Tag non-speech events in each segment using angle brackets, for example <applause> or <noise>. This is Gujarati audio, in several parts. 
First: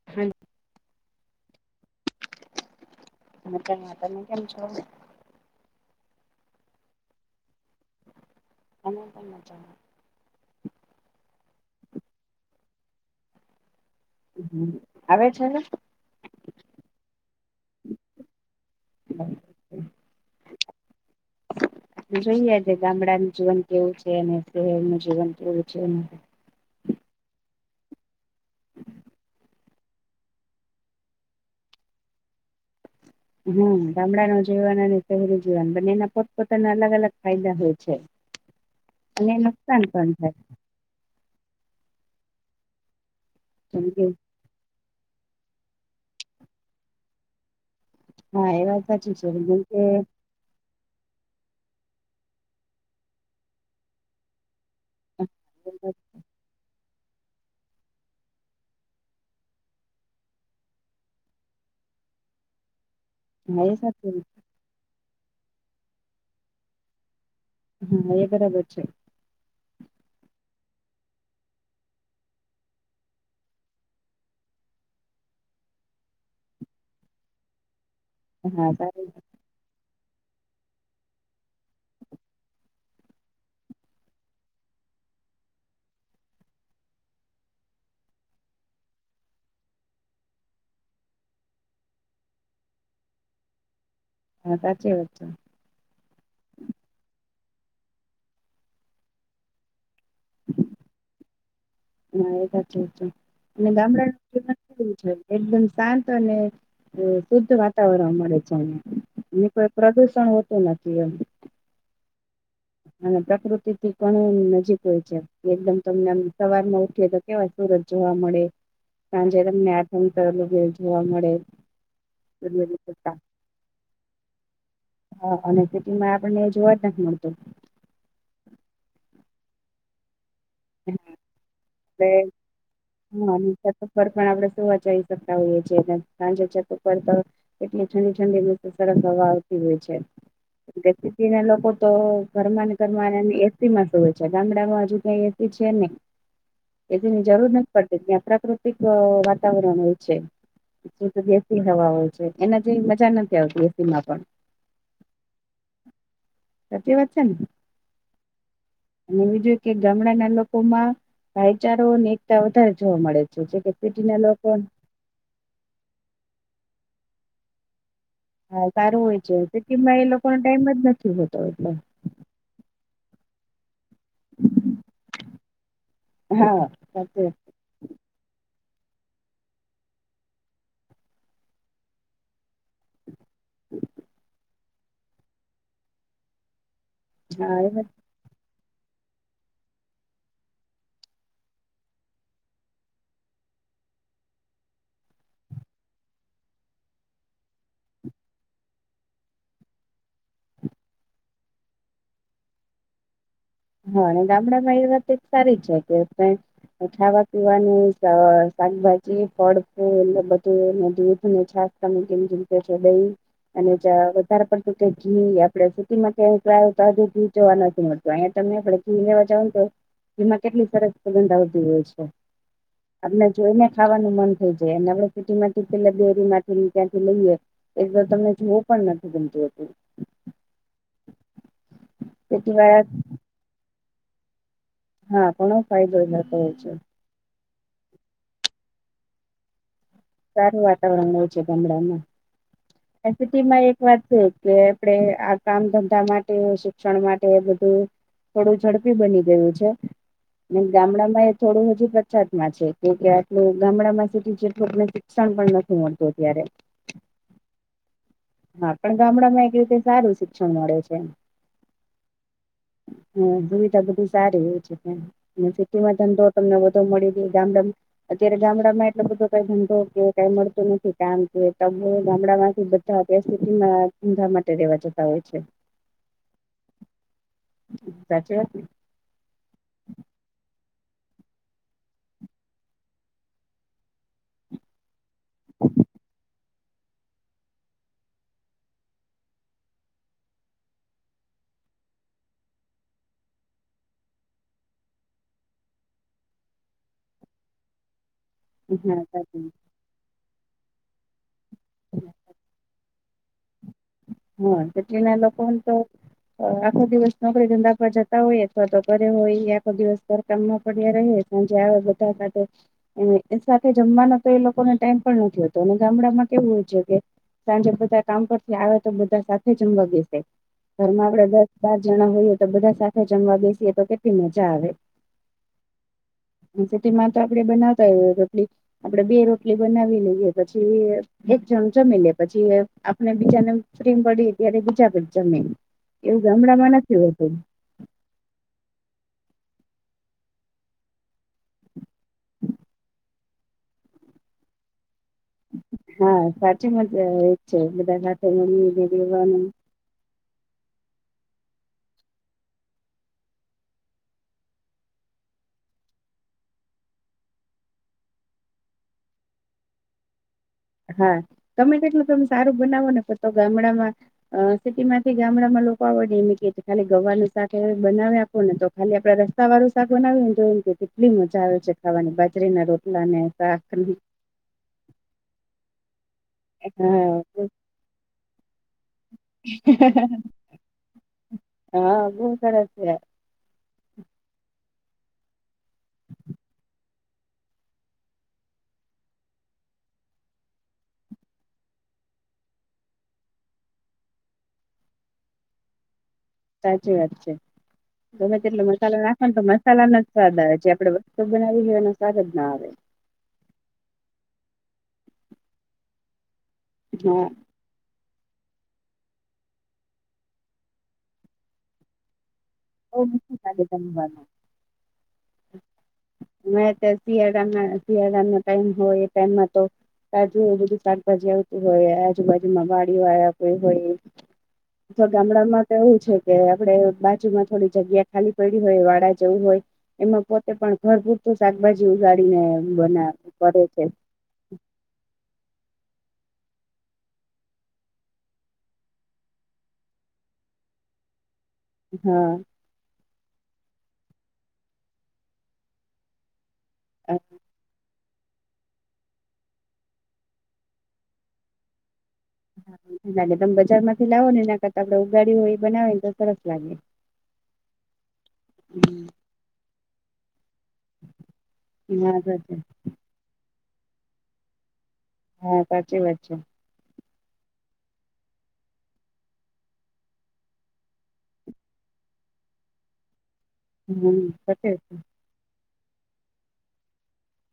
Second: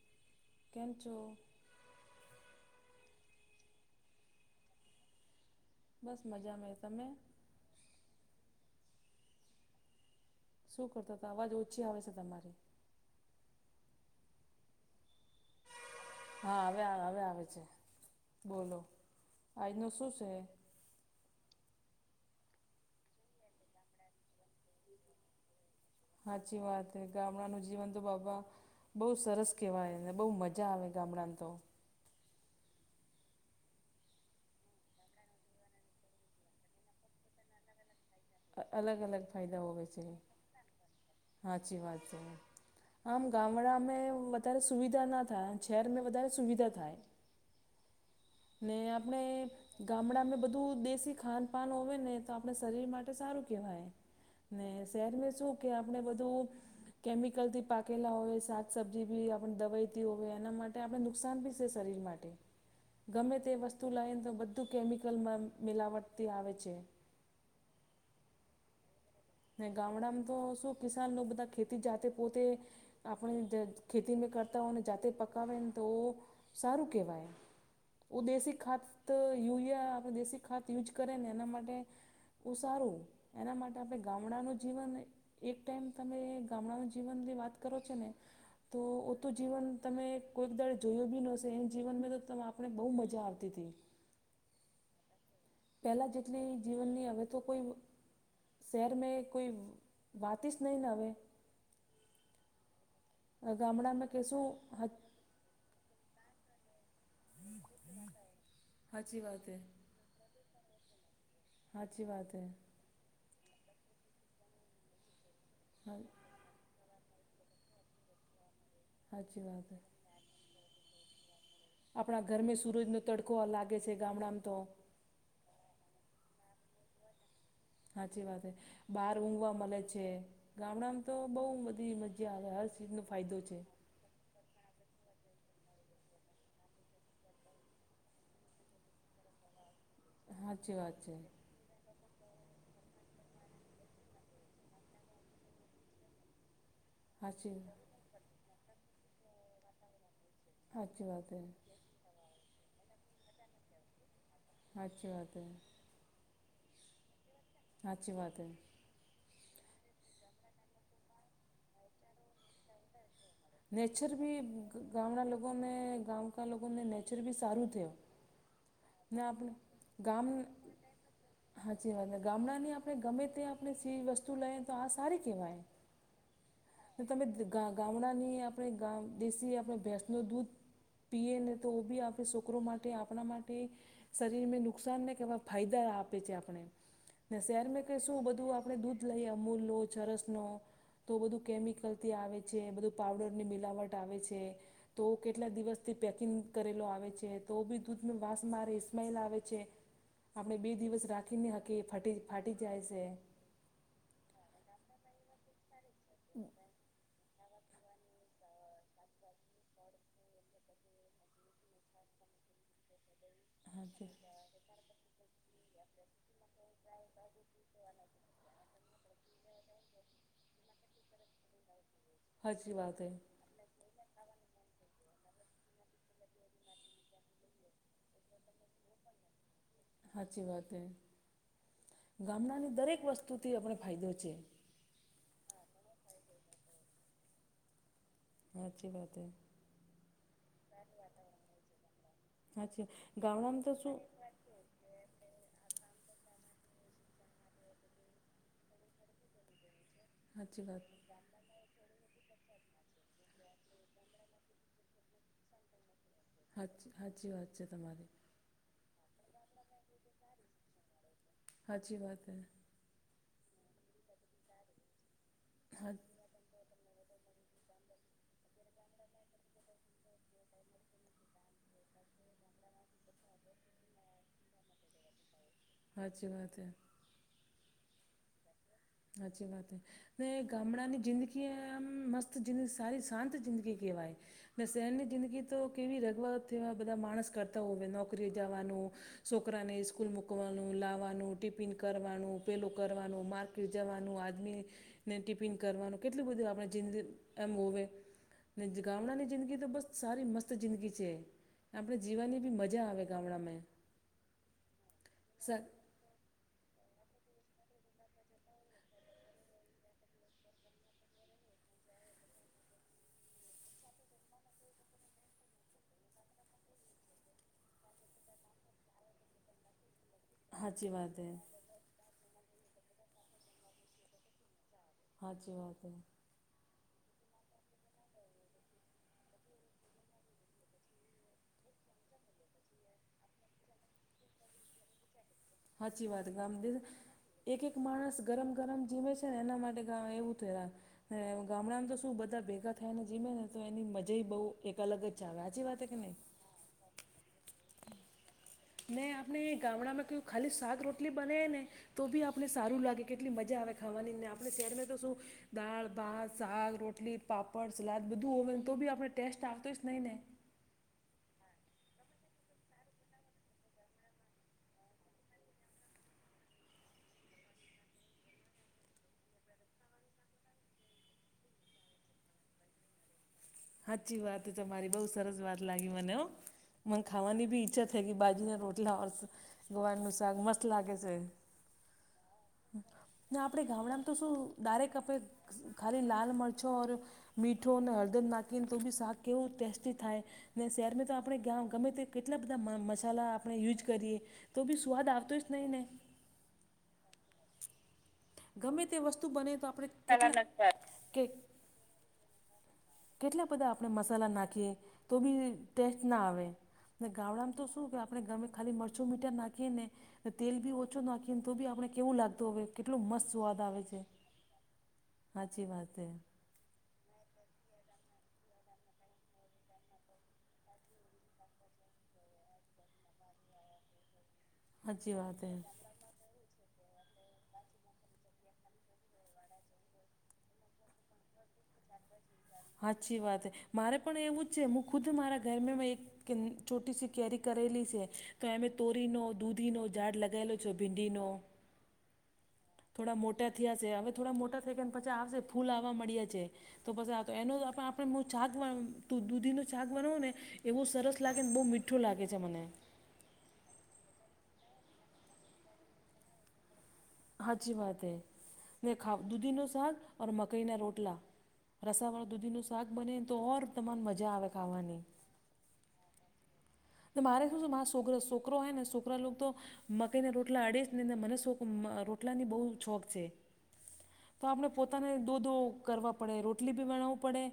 <unintelligible> કેમ છો? મજામા તમે કેમ છો? બસ મજા તમે? અમે પણ માજામા શું કહેતા હતા અવાજ ઓછી આવે છે તમારી હ આવે છે હવે? હા હવે હવે આવે છે બોલો આજનું શું છે? <inaudible> જોઈએ આજે ગામડાનું જીવન કેવું છે અને શહેર નું જીવન કેવું છે? સાચી વાત હે ગામડાનું જીવન તો બાપા બહુ સરસ કહેવાયને બહુ મજા આવે ગામડામા તો હમ ગામડા નુ જીવન અને શહેરી જીવન બંનેના પોતપોતાના અલગ અલગ ફાયદા હોય છે. અલગ અલગ અને ફાયદા નુકસાન હોવે છે. પણ સાચી વાત છે આમ ગામડા થાય જેમ મે કે વધારે સુવિધા ના થાય અને શહેરમાં વધારે સુવિધા થાય હા એ ને વાત સાચી આપણે છે જેમ કે ગામડા ને બધું દેશી ખાન પાાન હોય ને તો આપણે શરીર માટે સારું કહેવાય. ને શહેર શું કે આપણે બધું કેમિકલથી પાકેલા હોય શાક સબ્જી બી આપણે દવાઈથી હોય એના માટે આપણે નુકસાન બી છે શરીર માટે ગમે તે હા એ વસ્તુ સાચું લઈને તો બધું કેમિકલમાં મિલાવટથી આવે છે. હા એ બરાબર છે. ગામડામાં તો શું કિસાન બધા ખેતી જાતે પોતે આપણે જે ખેતી મે કરતા હોને જાતે પકાવે ન તો સારું કેહવાય ઉ દેશી હા ખાત સારી યુરિયા આપણે દેશી ખાત યુઝ કરે ને એના માટે બોવ સારું એના માટે આપણે ગામડાનું જીવન એક ટાઈમ તમે ગામડાનું જીવનની વાત કરો છો ને તો ઓ તો જીવન તમે કોઈક દાડે જોયું બી નશે એ જીવનમાં તો આપણે બહુ મજા આવતી હતી. હા સાચી વાત છે. પેહલા જેટલી જીવનની હવે તો કોઈ શહેર મે કોઈ વાતી જ નહી હવે હા એ છે અને ગામડામાં ગામડાનું કહેશું જીન કેવું છે એકદમ શાંત અને એ શુદ્ધ વાતાવરણ મળે છે સાચી વાત એને એ હે કોઈ પ્રદુષણ હોતું નથી એમ હાચી વાત હૈ. અને પ્રકૃતિથી ઘણી નજીક હોય છે એકદમ હા તમને આમ સવારના ઉઠીએ તો કેવા સુરજ જોવા મળે. સાંજે સાચી વાત તમને હે આથમેલું જોવા મળે. આપણા ઘરમે સૂરજનો તડકો લાગે છે ગામડામાં તો હા અને સિટીમાં આપણને જોવા જ નથી મળતું. સાચી વાત છે બહાર ઊંઘવા મળે છે ગામડામાં તો બહુ બધી મજા આવે હર ચીઝનો ફાયદો છે. સફર પણ આપણે સુવાચાવી શકતા હોઈએ છે સાંજે છેક ઉપર તો એટલે ઠંડી ઠંડી સરસ હવા આવતી હોય છે સાચી વાત છે તેથી સાચી તેના લોકો તો ઘરમાં ઘર એસીમાં સૂવે છે ગામડામાં હજુ કઈ એસી છે નય. એની જરૂર નથી પડતી ત્યાં પ્રાકૃતિક વાતાવરણ હોય છે સાચી જોકે વાત હે જેથી જવા હોય છે એના જે મજા નથી આવતી એસીમાં પણ સાચી વાત હે. સાચી વાત છે ને સાચી વાત હૈ અને બીજું કે ગામડાના લોકોમાં ભાઈચારો અને એકતા વધારે જોવા મળે નેચર બી છે. <unintelligible> ગામડા લોકોને ગામ કા લોકોને નેચર બી સારું થયો. હા સારું ને હોય આપણે સિટીમાં એ ગામ લોકો ને ટાઈમ જ નથી હોતો એટલો ગામડા ની આપણે ગમે તે આપણે સી વસ્તુ લઈએ તો આ સારી કેહવાય હા સાચે તમે ગામડાની આપણે દેશી આપણે ભેસનું દૂધ પીએ ને તો બી આપણે છોકરો માટે તે આપણા માટે શરીરને નુકસાનને કેવા ફાયદા આપે છે આપણે ને હા એ શેરને કે શું બધું આ આપણે દૂધ લઈએ અમૂલનું ચરસનું તો બધું કેમિકલથી આવે છે બધું પાવડરની મિલાવટ આવે છે. તો કેટલા દિવસથી પેકિંગ કરેલો આવે છે તો બી દૂધનું વાંસ મારે સ્મેલ આવે છે. આપણે બે દિવસ રાખીને નય હકીએ ફાટી ફાટી જાય છે. હા અને ગામડામાં એ વાત એક સારી છે કે <unintelligible> વાત પીવાનું શાકભાજી ફળ ફૂલ એટલે બધુંને દૂધ ને છાસ <unintelligible> પછ દહીં અને હાચી <unintelligible> વધારે પડતું કે ઘી આપડે સીટીમાં <unintelligible> ઘી જોવા નથી મળતું અયા આપડે ઘી લેવા જાવ ને તો એમા કેટલી સરસ સુગંધ આવતી હોય છે સાાચી વાત હે આપણે જોઈને ખાવાનું મન થઈ જાય અને આપણે સિટી માંથી પેલા ડેરી માંથી ત્યાંથી લઈએ એકદર તમને જોવું પણ નથી ગમતું હોતું. સાચી વાત હે તેથી ગામડાની વાળા દરેક વસ્તુથી આપણે ફાયદો છે. હા ઘણો ફાયદો થાતો હોય છે. હા સાચી વાત હે સારું વાતાવરણ હોય છે ગામડામાં હાચી <unintelligible> ગામડામાં સિટીમાં તો એક શું વાત છે કે આપણે આ કામ ધંધા માટે શિક્ષણ માટે બધું. થોડું ઝડપી બની ગયું છે. ને હાચી વાત ગામડામાં એ થોડું હજુ પછાત માં છે કેમકે આટલું ગામડામાં સીટી જેટલુ <unintelligible> નુકસાન પણ નથી મળતું અત્યારે. સાચી સાચી વાત છે તમારી. હા પણ ગામડા માં એક રીતે સારું શિક્ષણ મળે છે હાચી વાત સે હ સુવિધા બધી સારી હોય છે ત્યાંની અને હા સિટીમાં ધંધો તમને વધ મળી <unintelligible> ગામડામ અત્યારે ગામડામાં એટલો બધો કાય ધંધો. એવુ કઈ મળતું નથી કામ કે <unintelligible> ગામડા માંથી બધા <unintelligible> સીટી માં ધંધા માટે રેવા જતા હોય છે. સાાચી વાત સે સાચી વાત ને સાચી વાત સે ને ગામડાની જિંદગી આમ મસ્ત જિં સારી શાંત જિંદગી કહેવાય ને શહેરની જિંદગી તો કેવી રગવા તેવા બધા માણસ કરતા <unintelligible> નોકરી જવાનું સોકરાને સ્કૂલ મકવાનું લાવવાનું ટિફિન કરવાનું પેલુ કરવાનું જવાનું આદમીને ને ટિફિન કરવાનું કેટલું બધું આપણે જિંદ એમ હોવે જે હા ગામડાની સાચું. જિંદગી તો બસ સારી મસ્ત જિંદગી છે. આપણે જીવાની ભી મજા આવે ગામડામે હ સિટીના લોકો તો. આખો દિવસ નોકરી ધંધા પર જતા હોયે અથવા તો ઘરે હોયે આખો દિવસ ઘર કામમાં પડ્યા રહે સાંજે આવે બધા માટે. એમને એ સાથે જમવાનો તો એ લોકોને ટાઈમ પણ નથી હોતો અને ગામડામાં કેવું છે કે સાંજે બધા કામ પરથી આવે તો બધા સાથે જમવા બેશે સાચી ઘરમાં વાત હે આપડે બાર જણા હોઈએ તો બધા સાથે જમવા બેસીએ તો કેટલી મજા આવે. સાચી વાત સે અને સિટીમાં તો આપડે બનાવતાય હોય રોટલી. આપળ બે રોટલી બનાવી લઈએ પછી એક જણ જમી લે પછી અને બીજાને ફ્રીમ પડી ત્યારે બીજા <unintelligible> જમે. સાચી એવું વાત સે ગામદ ગામડામાં નથી હોતું એક એક. માણસ ગરમ ગરમ જીમે છે ને એના માટે ગામ એવું <unintelligible> અને ગામડામાં તો શું બધા ભેગા થાય ને જીમે ને તો એની મજા બઉુ. એક અલગ જ ચ વા્યાચી વાત કે નહીં? મ છે મધાખા. <unintelligible> મેં આપણે ગામડામાં કહ્યું ખાલી શાક રોટલી બનેવી ને. તો બી આપને સારું લાગે કેટલી મજા આવે ખાવાનીને આપણે શહેરમાં તો શું દાળ ભાત શાક રોટલી પાપડ સલાદ બધું હોવે તો બી આપણે ટેસ્ટ આવતો જ નહી ને. હા, તમે તેટલું તમે સારું બનાવો ને ગામડામાં. અ સિટીમાંથી ગામડામાં લોકો આવડે એમ કે ખાલી ગવાનું શાક બનાવે. શ ને તો ખાલી આપડે રસ્તા વાળું શાક બનાવી ને તો એમ કે કેટલી મજા આવે છે ખાવાની બાજરીના રોટલા ને શાક. સાચી વાત તમારી બઉુ સરસ વાત લાગી મને હ. મને ખાવાની હા બી ઈચ્છા થઈ ગ બાજીના રોટલા ઓર્સ. ગોબરનું સાગ મસલા કે છે. ગુ કરડ છે. ના આપણે ગામડામાં તો શું ડારેક આપે. ખાલી લાલ મરચો ઓ, મીઠો અને હળદર નાખીએને તો બી શાક કેવું ટેસ્ટી થાય ને શહેરમાં તો આપણે ગ ગમે કેટલા બધા મસાલા આપણે યુઝ કરીએ. તો ભી સુવાદ આવતો એ ન ને. સાચું વાત છે. ગમે તેટલો ગમે મસાલો તે વસ્તુ નાખવાનું તો બને આપણે મસાલાનો જ સ્વાદ આવે છે કેટલા આપડે વસ્તતો કે બનાવી લ એનો સ્વાદ જ ના આવે. કેટલા બધા આપણે મસાલા નાખીએ, તો બી ટેસ્ટ ના આવે. ને હા ગામડામાં તો શું કે આપણે ગમે ખાલી મરચું મીટર નાખીએ ને, તેલ બી ઓછો નાખીએને તો બી આપણે કેવું લાગતું હવે. બહુ કેટલોું મસ્ત મીઠું સ્વાદ લાગે આવે છે, જમવાનું સાચી વાત છે. અ શિયાળામાં શિયાળાનો ટાઈમ હોય એ ટાઈમમાં તો કાજુ બધું શાકભાજી આવતું હોય આજુબાજુમાં વાડીઓ આવ્યા કો હોય. અ હાચી વાત ગામડા હે માં તો એવું છે કે આપણે બાજુમાં થોડી જગ્યા ખાલી પડી હોય વાડા જવું હોય, એમાં પોતે પણ ભરપૂર તો શાકભાજી ઉગાળડીને બના હાચી વાત હે કરે છે. મારે પણ એવું જ છે હું ખુદ મારા ઘરમે મેં એક કે ચોટી સી કેરી કરેલી છે, તો એમે તોરીનો દૂધીનો ઝાડ લગાવેલો છો ભીંડીનો. હા. થોડા મોટા થયા છે હવે થોડા મોટા થઈ ગયા ને પછા આવશે ફૂલ આવવા મળ્યા છે. તો પછ તો એનો પણ હું શાક દૂધીનું શાક બનાવું ને, એ બહુ સરસ લાગે ને બહુ મીઠું લાગે છે મને. લાગે તમે બજાર માંથી લાવો ને એ ના કરતા આપડે ઉગાડી્યું હોય એ બનાવે ને તો સરસ લાગે. સાચી વાત હૈ, ને ખા દૂધી નો સાક. ઓર મકાઈના રોટલા, હા રસાવાળા સાચી દૂધીનું શાક બને તો ઓર તમાને મજા આવે ખાવાની. હા સાચી વાત છે. તો મારે શું હ છોક છોકરો એ ને છોકરા લો તો મકાઈને રોટલા અડે જ નેને મને શોખ રોટલા ની બહુ શોખ છે. હમ તો આપણે સાચી વાત છે પોતાને દોધો કરવા પડે રોટલી બી બનાવવું પડે.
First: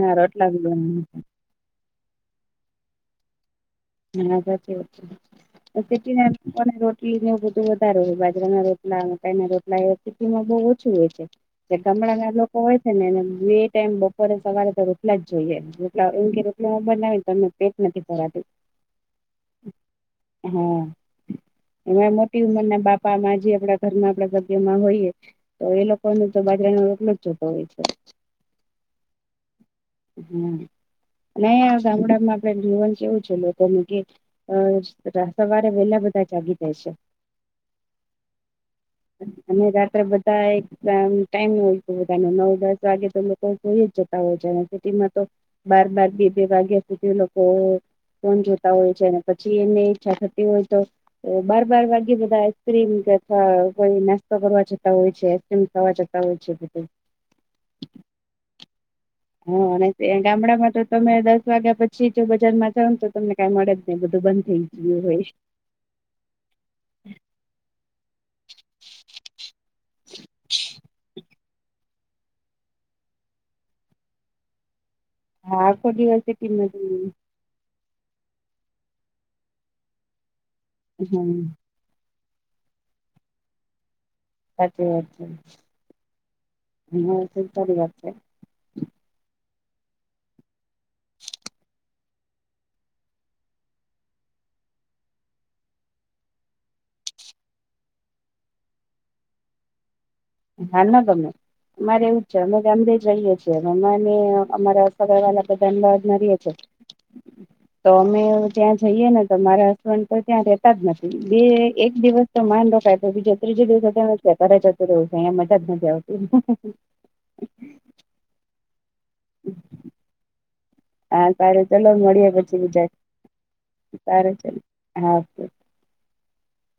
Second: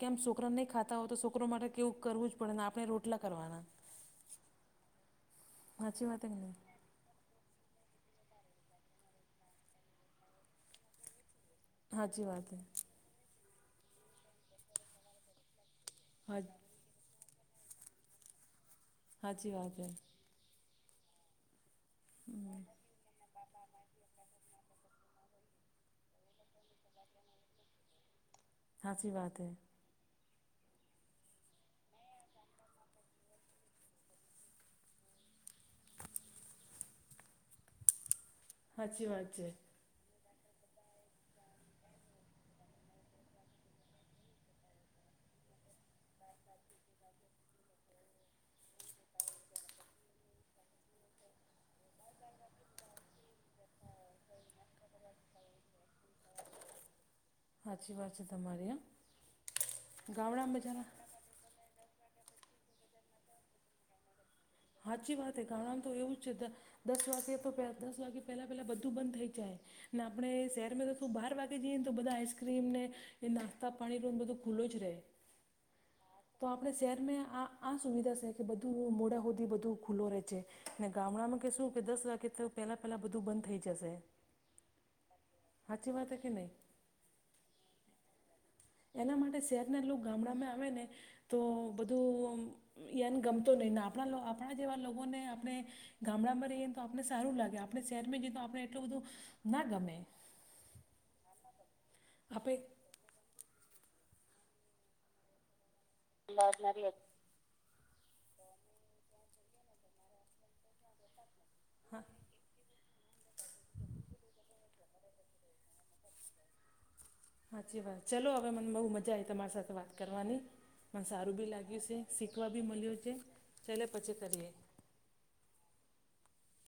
હા કેમ રોટલા છોકરાને બી નહીં ખાતા હોય બનાવે તો છોકરો માટે કેવું કરવું જ પડે ને આપણે રોટલા કરવાના. હા સાચી હાચી વાત વા હે કે નહીં ર <unintelligible> બધું વધારે હોય બાજરાના રોટલા માઈ ના રોટલા એ રસીટીમાં બહ ઓછું હોય છે. ગામડા હાચી ના વાત લોકો હે હોય છે ને એ એ ટાઈમ બપોરે સવારે તો રોટલા જ જોઈએ. હા એમ બનાવી તો અમને પેટ નથી ફરાતું. હાજી વાગ્યા. હા, એમા મોટી હમ ઉમરને બાપ બામાં જી આપડા ઘરમાં આપડા સભ્યમાં હોઈએ, તો એ લોકોને તો બાજરા ન રોટલો જ જોતો હોય છે. હાચી વાત હે. હમ નઈ આ સામડામાં આપડે જીવન જીવું છે, લોકોનું ગીત અ રા સવારે વેલા બધા જાગી જાય સે. હાચી વાત છે અને રાત્રે બ ધા એક ટાઈમ ઓય બધા નવ દસ વાગે તો લોકો હુંઈ જ જતા હોય છે, તેમાં તો બાર-બાર, બે-બે વાગ્યા સુધી લોકો ફોન જોતા હોય છે એને પછી એમને ઈચ્છા થતી હોય, તો બાર-બાર વાગે બધા આઈસ્ક્ર્રીમ કે અથવા કોઈ નાસ્તો કરવા જતા હોય છે, આઈસ્ક્રીમ ખાવા જતા હોય છે બધું. હાચી વાત છે, તમારી હાં. હ અને ત ગામડામાં તો તમે દ વાગ્યા પછી જો બજારમાં જાવને તો તમને કઈ મળે જ નઈ, બધું બંધ થ હાચી વાત હે કાણણ તો એવું છે, દ દસ વાગ્ય તો પે દસ વાગ્યે પેલા પેલા બધું બંધ થઈ જાય, ને આપણે શેરમાં તો તું બાર વા આપી દીયે ન, તો બધા આઈસક્રીમ ને એ નાસ્તા પાણી લો ને બધો ખુલ્લુ જ રે. હા આકો દિવ તો આપડણેે શેરમેં, આ આ સુવિધા સે કે બધું મોડે હુદી બધું ખુલ્લો રે છે. ને હા ગામડામા કે શું કે દસ વાગે થુ પેલા પેલા બધું બંધ થઈ જસે. સાચી વાત હે. <unintelligible> એના માટે શેરના લોક ગામડામાં આવે ને, તો બધું અમ યાન ગમતો નઈ ને આપણા લો આપણા જેવા લોકોને આપણે ગામડામા રઈએ ન તો આપને સારુ લાગે, આપને સેરમે જઈ ન તો આપને આટલું બધું ના ગમે. હા ન ગમે. અમારે એવું જ છે, આપણે અમે ગામદે જઈએ છી અમને અમારા સગર વાલા બધા લોજમાં રીએ છે. તો અમે ત્યાં જઈએ ને, તો મારા હસબન્ડ તો ત્યાં રેતા જ નથી. બે એક હા દિવસ તો માન રખાય પ બીજ ત્રીજ દિવસે તો ઘરે જતુ રે તયા મજા જ નથી આવતી. હાચી વાત. ચાલો અવે મને બઉ મજા આયી, તમારી સાથે વાત કરવાની. મ હા સારુ બી સારું લાગ્યુ ચલો સે, મળીએ સીકવા પછી બી બીજા મલ્યુ છે, ચલે પછી સારું કરીએ. ચલો હા, કે